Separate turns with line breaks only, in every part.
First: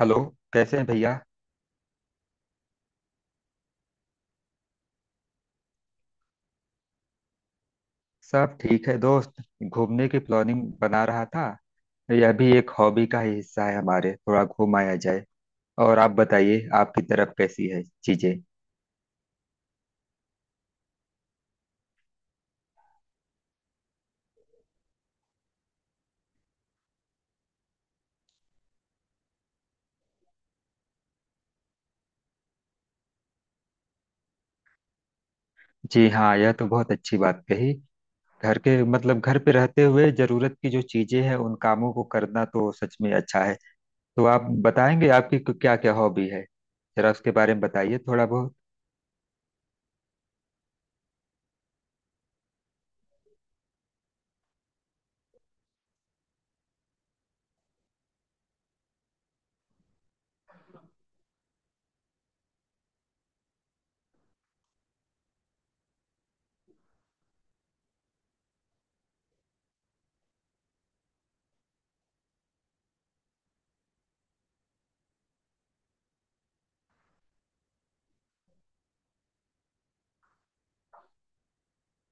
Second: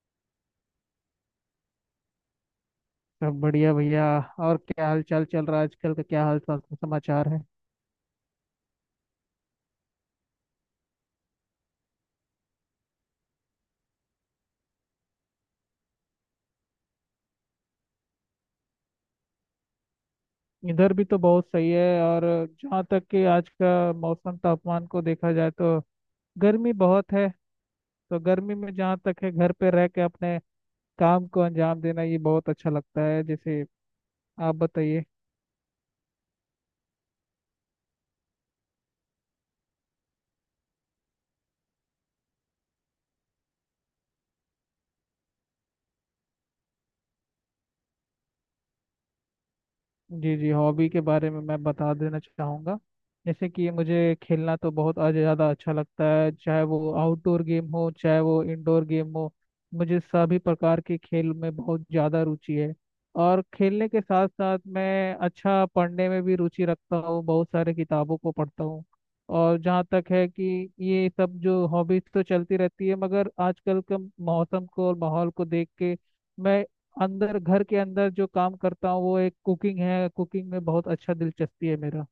Hello. कैसे हैं भैया?
सब बढ़िया भैया। और क्या हाल चाल चल रहा है आजकल का, क्या हाल चाल समाचार है।
सब ठीक है दोस्त। घूमने की प्लानिंग बना रहा था। यह भी एक हॉबी का ही हिस्सा है, हमारे थोड़ा घुमाया जाए। और आप बताइए, आपकी तरफ कैसी है चीजें?
इधर भी तो बहुत सही है। और जहाँ तक कि आज का मौसम तापमान को देखा जाए तो गर्मी बहुत है। तो गर्मी में जहाँ तक है, घर पे रह के अपने काम को अंजाम देना ये बहुत अच्छा लगता है। जैसे आप बताइए।
जी हाँ, यह तो बहुत अच्छी बात कही। घर के घर पे रहते हुए जरूरत की जो चीजें हैं, उन कामों को करना तो सच में अच्छा है। तो आप बताएंगे, आपकी क्या क्या हॉबी है? जरा उसके बारे में बताइए थोड़ा बहुत।
जी जी, हॉबी के बारे में मैं बता देना चाहूँगा। जैसे कि मुझे खेलना तो बहुत आज ज़्यादा अच्छा लगता है, चाहे वो आउटडोर गेम हो चाहे वो इंडोर गेम हो। मुझे सभी प्रकार के खेल में बहुत ज़्यादा रुचि है। और खेलने के साथ साथ मैं अच्छा पढ़ने में भी रुचि रखता हूँ, बहुत सारे किताबों को पढ़ता हूँ। और जहाँ तक है कि ये सब जो हॉबीज तो चलती रहती है, मगर आजकल के मौसम को और माहौल को देख के मैं अंदर, घर के अंदर जो काम करता हूँ वो एक कुकिंग है। कुकिंग में बहुत अच्छा दिलचस्पी है मेरा।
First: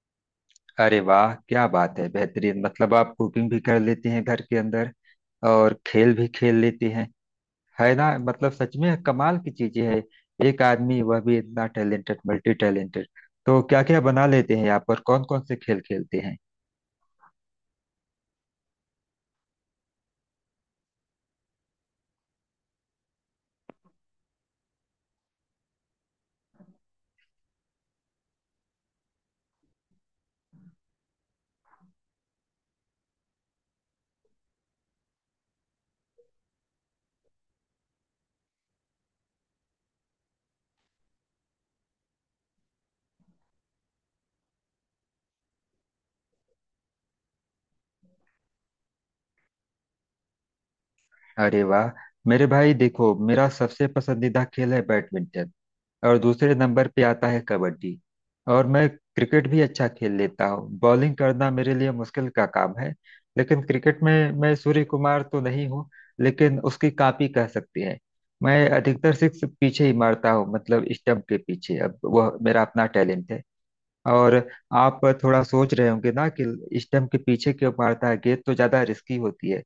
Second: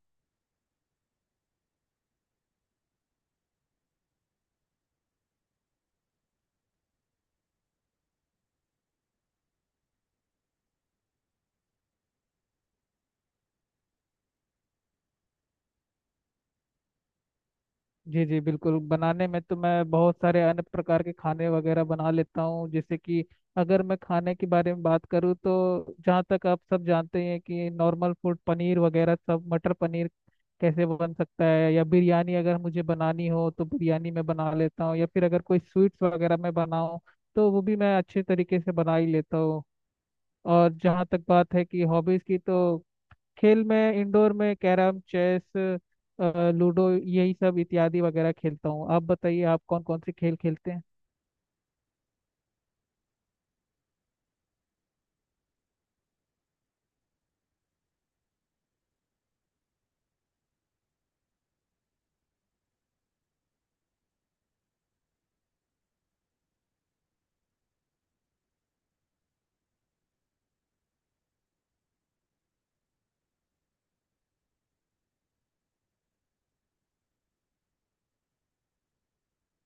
अरे वाह, क्या बात है! बेहतरीन, मतलब आप कुकिंग भी कर लेती हैं घर के अंदर, और खेल भी खेल लेती हैं। है ना? मतलब सच में कमाल की चीजें है। एक आदमी वह भी इतना टैलेंटेड, मल्टी टैलेंटेड। तो क्या क्या बना लेते हैं आप, और कौन कौन से खेल खेलते हैं?
जी जी बिल्कुल, बनाने में तो मैं बहुत सारे अन्य प्रकार के खाने वगैरह बना लेता हूँ। जैसे कि अगर मैं खाने के बारे में बात करूँ, तो जहाँ तक आप सब जानते हैं कि नॉर्मल फूड पनीर वगैरह सब, मटर पनीर कैसे बन सकता है, या बिरयानी अगर मुझे बनानी हो तो बिरयानी मैं बना लेता हूँ, या फिर अगर कोई स्वीट्स वगैरह मैं बनाऊँ तो वो भी मैं अच्छे तरीके से बना ही लेता हूँ। और जहाँ तक बात है कि हॉबीज़ की, तो खेल में, इंडोर में कैरम, चेस, लूडो यही सब इत्यादि वगैरह खेलता हूँ। आप बताइए, आप कौन कौन से खेल खेलते हैं।
अरे वाह मेरे भाई, देखो मेरा सबसे पसंदीदा खेल है बैडमिंटन। और दूसरे नंबर पे आता है कबड्डी। और मैं क्रिकेट भी अच्छा खेल लेता हूँ। बॉलिंग करना मेरे लिए मुश्किल का काम है, लेकिन क्रिकेट में मैं सूर्य कुमार तो नहीं हूँ, लेकिन उसकी कॉपी कह सकते हैं। मैं अधिकतर सिक्स पीछे ही मारता हूँ, मतलब स्टंप के पीछे। अब वह मेरा अपना टैलेंट है। और आप थोड़ा सोच रहे होंगे ना कि स्टंप के पीछे क्यों मारता है, गेंद तो ज्यादा रिस्की होती है।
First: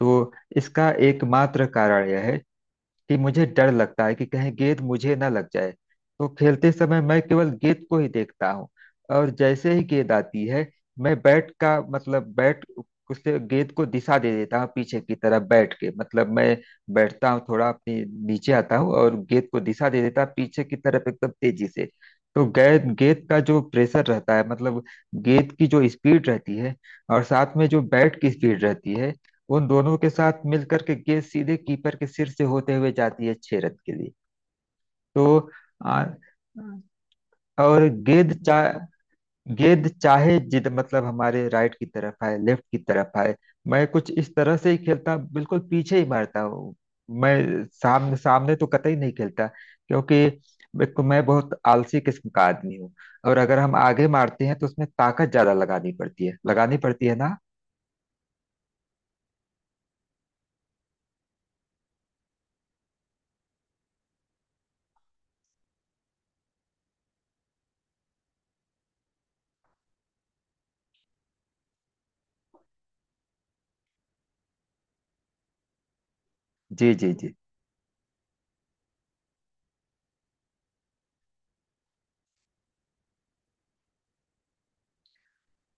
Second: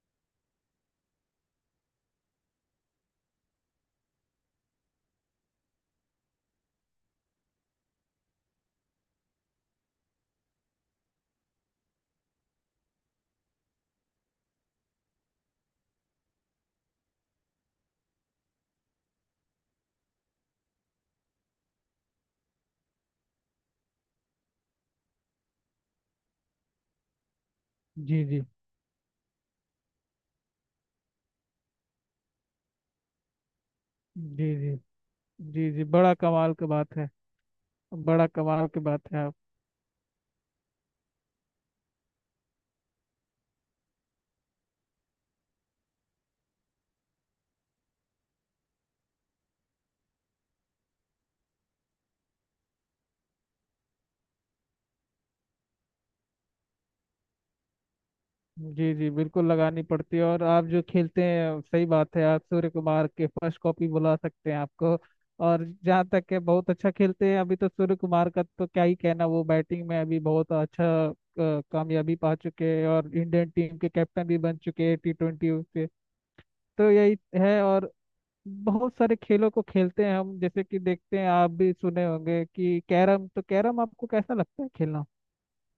तो इसका एकमात्र कारण यह है कि मुझे डर लगता है कि कहीं गेंद मुझे ना लग जाए, तो खेलते समय मैं केवल गेंद को ही देखता हूँ। और जैसे ही गेंद आती है, मैं बैट का मतलब बैट, उससे गेंद को दिशा दे देता हूँ पीछे की तरफ। बैठ के, मतलब मैं बैठता हूँ थोड़ा, अपने नीचे आता हूँ, और गेंद को दिशा दे देता हूँ पीछे की तरफ एकदम तेजी से। तो गेंद गेंद का जो प्रेशर रहता है, मतलब गेंद की जो स्पीड रहती है, और साथ में जो बैट
जी
की
जी
स्पीड रहती है, उन दोनों के साथ मिलकर के गेंद सीधे कीपर के सिर से होते हुए जाती है 6 रन के लिए।
जी। जी।
तो
जी जी।
आ,
बड़ा कमाल की बात है।
और
बड़ा
गेंद चा
कमाल की बात है आप।
गेंद चाहे जिद मतलब हमारे राइट की तरफ आए, लेफ्ट की तरफ आए, मैं कुछ इस तरह से ही खेलता, बिल्कुल पीछे ही मारता हूँ। मैं सामने सामने तो कतई नहीं खेलता, क्योंकि एक तो मैं बहुत आलसी किस्म का आदमी हूँ, और अगर हम आगे मारते हैं तो उसमें ताकत ज्यादा लगानी पड़ती है। लगानी पड़ती है ना?
जी जी बिल्कुल, लगानी पड़ती है। और आप जो खेलते हैं, सही बात है, आप सूर्य कुमार के फर्स्ट कॉपी बुला सकते हैं आपको। और जहाँ तक है, बहुत अच्छा खेलते हैं अभी तो। सूर्य कुमार का तो क्या ही कहना, वो बैटिंग में अभी बहुत अच्छा कामयाबी पा चुके हैं और इंडियन टीम के कैप्टन भी बन चुके हैं T20 से। तो
जी जी
यही
जी
है। और बहुत सारे खेलों को खेलते हैं हम। जैसे कि देखते हैं, आप भी सुने होंगे कि कैरम, तो कैरम आपको कैसा लगता है खेलना।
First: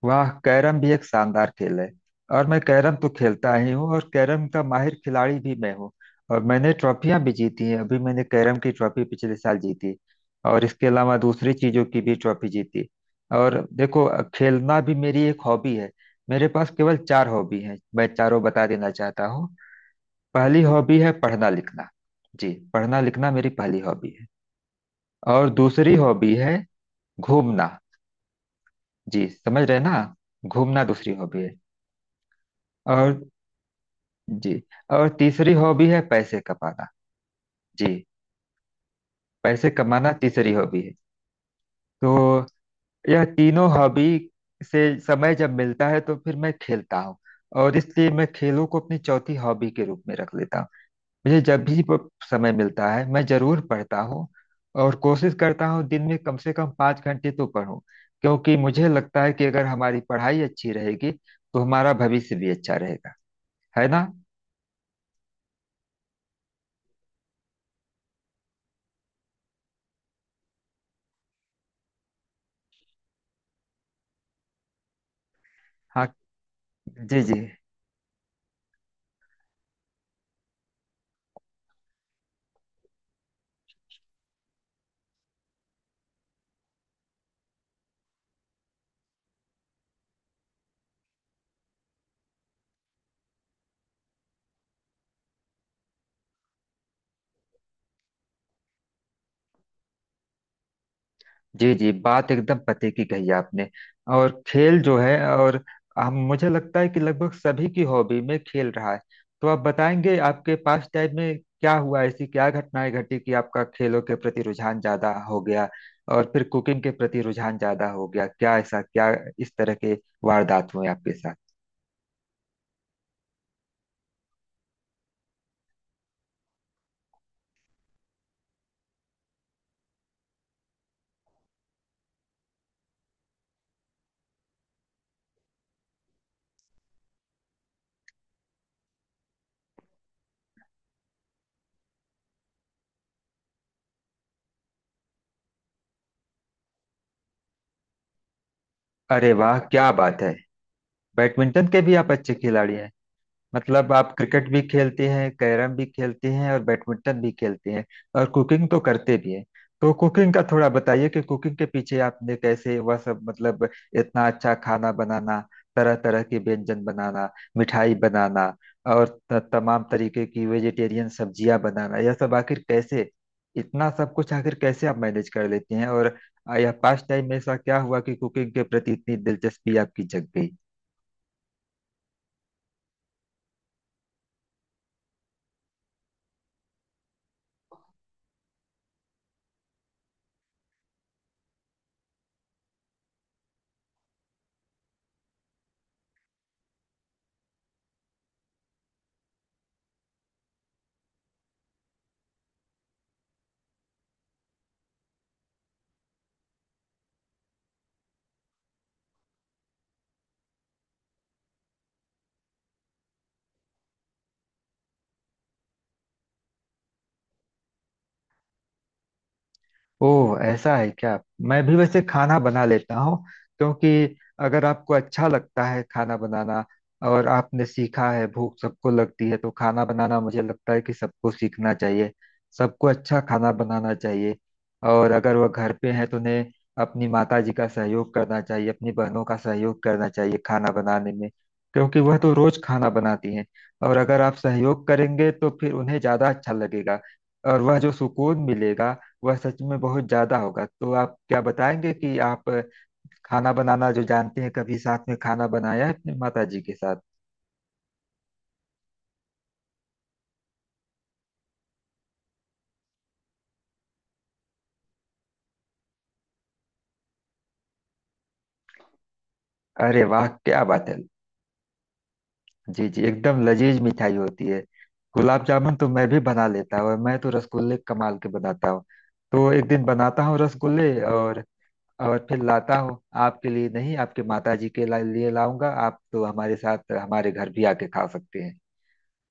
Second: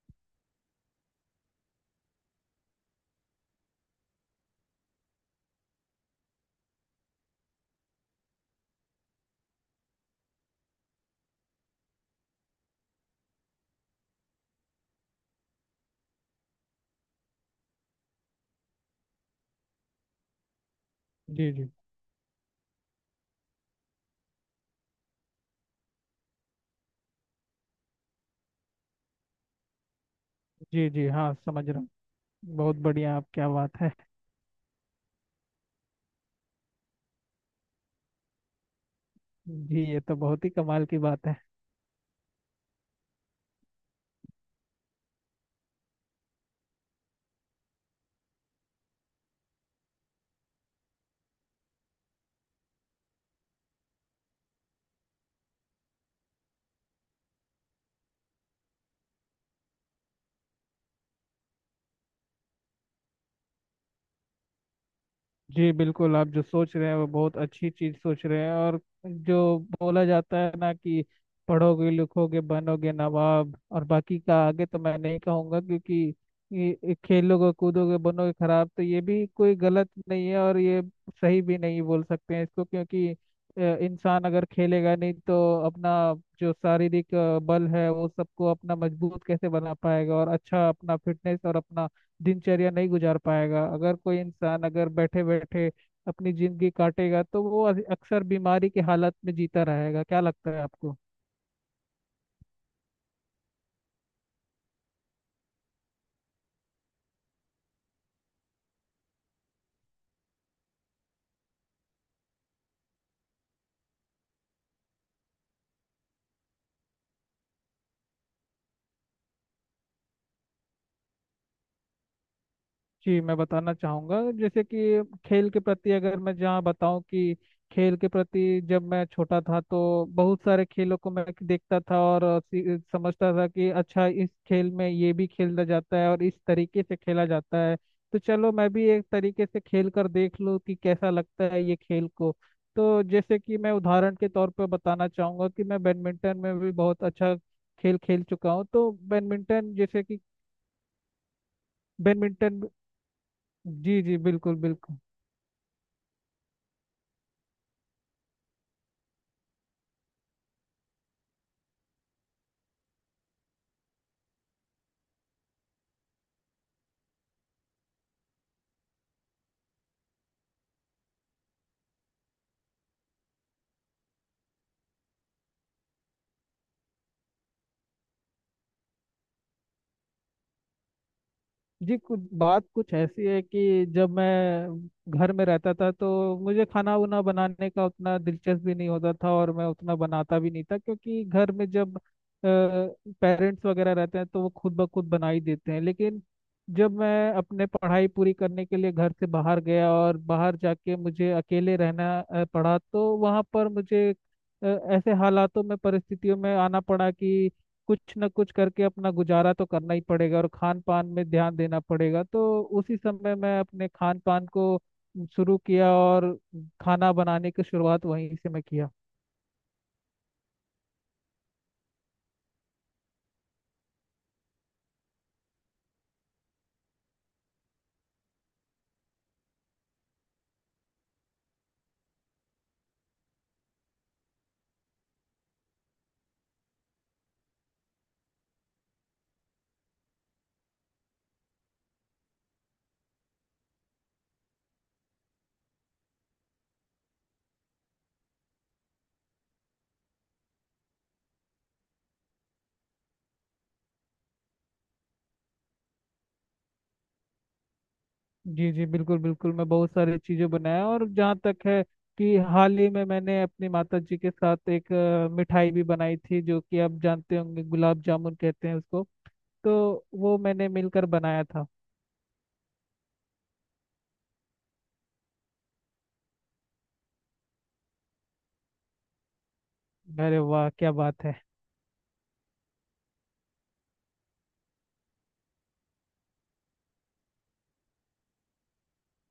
वाह, कैरम भी एक शानदार खेल है। और मैं कैरम तो खेलता ही हूँ, और कैरम का माहिर खिलाड़ी भी मैं हूँ। और मैंने ट्रॉफियां भी जीती हैं। अभी मैंने कैरम की ट्रॉफी पिछले साल जीती, और इसके अलावा दूसरी चीजों की भी ट्रॉफी जीती। और देखो, खेलना भी मेरी एक हॉबी है। मेरे पास केवल चार हॉबी हैं, मैं चारों बता देना चाहता हूँ। पहली हॉबी है पढ़ना
जी जी।
लिखना। जी, पढ़ना लिखना मेरी पहली हॉबी है। और दूसरी हॉबी है घूमना। जी, समझ रहे ना? घूमना
जी जी
दूसरी
हाँ,
हॉबी है।
समझ रहा हूँ। बहुत बढ़िया
और
आप, क्या बात है।
जी, और तीसरी हॉबी है पैसे कमाना। जी, पैसे
जी, ये
कमाना
तो बहुत ही
तीसरी हॉबी
कमाल
है।
की बात है।
तो यह तीनों हॉबी से समय जब मिलता है, तो फिर मैं खेलता हूँ। और इसलिए मैं खेलों को अपनी चौथी हॉबी के रूप में रख लेता हूँ। मुझे जब भी समय मिलता है, मैं जरूर पढ़ता हूँ। और कोशिश करता हूँ दिन में कम से कम 5 घंटे तो पढूं, क्योंकि मुझे लगता है कि अगर हमारी पढ़ाई अच्छी रहेगी तो हमारा भविष्य भी अच्छा रहेगा। है ना?
जी बिल्कुल, आप जो सोच रहे हैं वो बहुत अच्छी चीज सोच रहे हैं। और जो बोला जाता है ना कि पढ़ोगे लिखोगे बनोगे नवाब, और बाकी का आगे तो मैं नहीं कहूँगा। क्योंकि
हाँ।
ये
जी जी
खेलोगे कूदोगे बनोगे खराब, तो ये भी कोई गलत नहीं है। और ये सही भी नहीं बोल सकते हैं इसको। क्योंकि इंसान अगर खेलेगा नहीं तो अपना जो शारीरिक बल है वो सबको अपना मजबूत कैसे बना पाएगा, और अच्छा अपना फिटनेस और अपना दिनचर्या नहीं गुजार पाएगा। अगर कोई इंसान अगर बैठे बैठे अपनी जिंदगी काटेगा, तो वो अक्सर बीमारी की हालत में जीता रहेगा। क्या लगता है आपको।
जी। जी, बात एकदम पते की कही आपने। और खेल जो है, और हम मुझे लगता है कि लगभग सभी की हॉबी में खेल रहा है। तो आप बताएंगे, आपके पास टाइम में क्या हुआ, ऐसी क्या घटनाएं घटी कि आपका खेलों के प्रति रुझान ज्यादा हो गया, और फिर कुकिंग के प्रति रुझान ज्यादा हो गया? क्या ऐसा, क्या इस तरह के वारदात हुए आपके साथ?
जी, मैं बताना चाहूँगा। जैसे कि खेल के प्रति, अगर मैं जहाँ बताऊँ कि खेल के प्रति जब मैं छोटा था तो बहुत सारे खेलों को मैं देखता था और समझता था कि अच्छा, इस खेल में ये भी खेला जाता है और इस तरीके से खेला जाता है। तो चलो, मैं भी एक तरीके से खेल कर देख लूँ कि कैसा लगता है ये खेल को। तो जैसे कि मैं उदाहरण के तौर पर बताना चाहूँगा कि मैं बैडमिंटन में भी बहुत अच्छा खेल खेल चुका हूँ। तो
अरे वाह,
बैडमिंटन
क्या
जैसे कि,
बात है! बैडमिंटन के भी आप अच्छे
बैडमिंटन।
खिलाड़ी हैं। मतलब
जी
आप
जी
क्रिकेट
बिल्कुल
भी
बिल्कुल।
खेलती हैं, कैरम भी खेलती हैं, और बैडमिंटन भी खेलती हैं। और कुकिंग तो करते भी हैं। तो कुकिंग का थोड़ा बताइए कि कुकिंग के पीछे आपने कैसे वह सब, मतलब इतना अच्छा खाना बनाना, तरह तरह के व्यंजन बनाना, मिठाई बनाना, और तमाम तरीके की वेजिटेरियन सब्जियां बनाना, यह सब आखिर कैसे, इतना सब कुछ आखिर कैसे आप मैनेज कर लेती हैं? और यह पास्ट टाइम में ऐसा क्या हुआ कि कुकिंग के प्रति इतनी दिलचस्पी आपकी जग गई?
जी, कुछ बात कुछ ऐसी है कि जब मैं घर में रहता था तो मुझे खाना उना बनाने का उतना दिलचस्प भी नहीं होता था, और मैं उतना बनाता भी नहीं था। क्योंकि घर में जब पेरेंट्स वगैरह रहते हैं तो वो खुद ब खुद बना ही देते हैं। लेकिन जब मैं अपने पढ़ाई पूरी करने के लिए घर से बाहर गया, और बाहर जाके मुझे अकेले रहना पड़ा, तो वहाँ पर मुझे ऐसे हालातों में, परिस्थितियों में आना पड़ा कि कुछ ना कुछ करके अपना गुजारा तो करना ही पड़ेगा, और खान पान में ध्यान देना पड़ेगा। तो उसी समय मैं अपने खान पान को शुरू किया, और खाना बनाने की शुरुआत वहीं से मैं किया।
ओह, ऐसा है क्या? मैं भी वैसे खाना बना लेता हूँ, क्योंकि अगर आपको अच्छा लगता है खाना बनाना, और आपने सीखा है, भूख सबको लगती है, तो खाना बनाना मुझे लगता है कि सबको सीखना चाहिए। सबको अच्छा खाना बनाना चाहिए। और अगर वह घर पे हैं तो उन्हें अपनी माता जी का सहयोग करना चाहिए, अपनी बहनों का सहयोग करना चाहिए खाना बनाने में, क्योंकि वह तो रोज खाना बनाती हैं। और अगर आप सहयोग करेंगे, तो फिर उन्हें ज्यादा अच्छा लगेगा, और वह जो सुकून मिलेगा, वह सच में बहुत ज्यादा होगा। तो आप क्या बताएंगे कि आप खाना बनाना जो जानते हैं, कभी साथ में खाना बनाया है अपने माता जी के साथ?
जी जी बिल्कुल बिल्कुल, मैं बहुत सारी चीज़ें बनाया। और जहाँ तक है कि हाल ही में मैंने अपनी माता जी के साथ एक मिठाई भी बनाई थी, जो कि आप जानते होंगे, गुलाब जामुन कहते हैं उसको।
अरे
तो
वाह,
वो
क्या
मैंने
बात है!
मिलकर बनाया था।
जी जी, एकदम लजीज मिठाई होती है। गुलाब जामुन तो मैं भी बना लेता हूँ, और मैं तो रसगुल्ले कमाल के बनाता हूँ। तो एक दिन बनाता हूँ
अरे वाह
रसगुल्ले,
क्या बात है।
और फिर लाता हूँ। आपके लिए नहीं, आपके माता जी के लिए लाऊंगा। आप तो हमारे साथ हमारे घर भी आके खा सकते हैं।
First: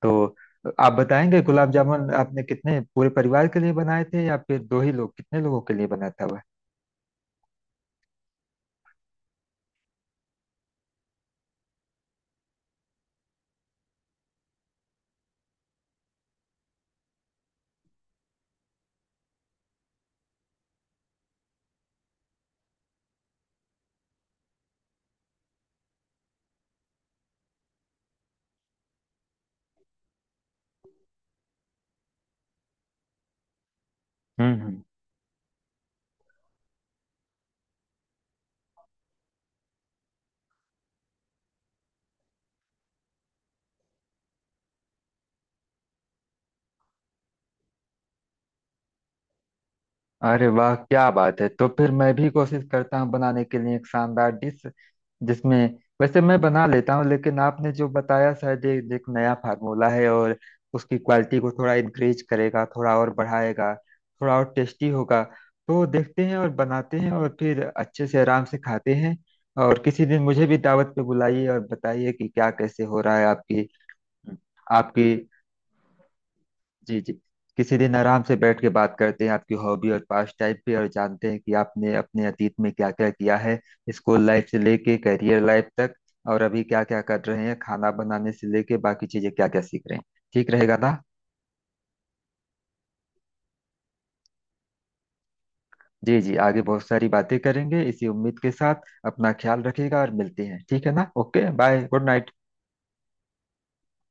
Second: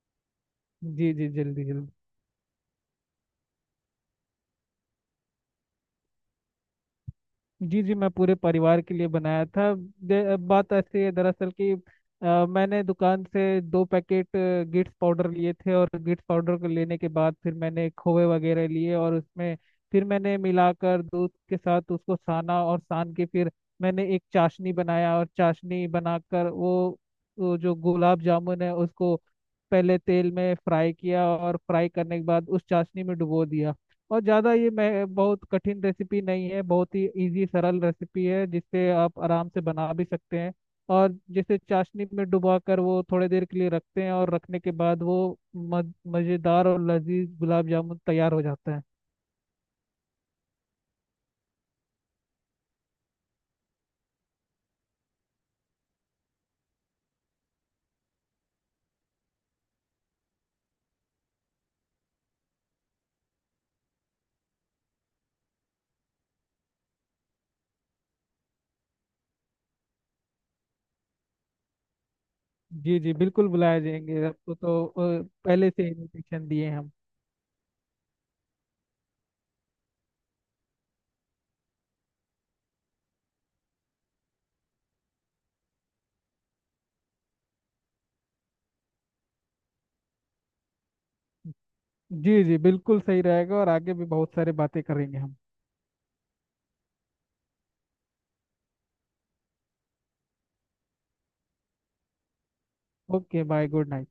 तो आप
जी जी,
बताएंगे,
जल्दी
गुलाब
जल्दी।
जामुन आपने कितने, पूरे परिवार के लिए बनाए थे या फिर दो ही लोग, कितने लोगों के लिए बना था वह?
जी जी, मैं पूरे परिवार के लिए बनाया था। बात ऐसी है दरअसल कि मैंने दुकान से 2 पैकेट गिट्स पाउडर लिए थे, और गिट्स पाउडर को लेने के बाद फिर मैंने खोए वगैरह लिए, और उसमें फिर मैंने मिलाकर दूध के साथ उसको साना। और सान के फिर मैंने एक चाशनी बनाया, और चाशनी बनाकर वो जो गुलाब जामुन है उसको पहले तेल में फ्राई किया। और फ्राई करने के बाद उस चाशनी में डुबो दिया। और ज़्यादा
हम्म
ये,
हम्म
मैं बहुत कठिन रेसिपी नहीं है, बहुत ही इजी सरल रेसिपी है, जिससे आप आराम से बना भी सकते हैं। और जैसे चाशनी में डुबा कर वो थोड़ी देर के लिए रखते हैं, और रखने के बाद वो मज़ेदार और लजीज गुलाब जामुन तैयार हो जाता है।
अरे वाह, क्या बात है! तो फिर मैं भी कोशिश करता हूँ बनाने के लिए एक शानदार डिश, जिसमें, वैसे मैं बना लेता हूँ, लेकिन आपने जो बताया शायद ये एक नया फार्मूला है, और उसकी क्वालिटी को थोड़ा इंक्रीज करेगा, थोड़ा और बढ़ाएगा, थोड़ा और टेस्टी होगा। तो देखते हैं और बनाते हैं, और फिर अच्छे से आराम से खाते हैं। और किसी दिन मुझे भी दावत पे बुलाइए, और बताइए कि क्या कैसे
जी
हो
जी
रहा है
बिल्कुल,
आपकी
बुलाए जाएंगे आपको तो।
आपकी
पहले से इन्विटेशन दिए हैं हम।
जी जी, किसी दिन आराम से बैठ के बात करते हैं, आपकी हॉबी और पास टाइप पे, और जानते हैं कि आपने अपने अतीत में क्या क्या किया है, स्कूल लाइफ से लेके करियर लाइफ तक, और अभी क्या क्या कर रहे हैं, खाना बनाने से लेके बाकी चीजें क्या क्या सीख रहे हैं। ठीक रहेगा ना?
जी जी बिल्कुल सही रहेगा, और आगे भी बहुत सारी बातें करेंगे हम।
जी जी, आगे बहुत सारी बातें करेंगे, इसी उम्मीद के साथ अपना ख्याल रखिएगा, और मिलते हैं। ठीक है ना? Okay, bye, good night.
Okay bye, good night.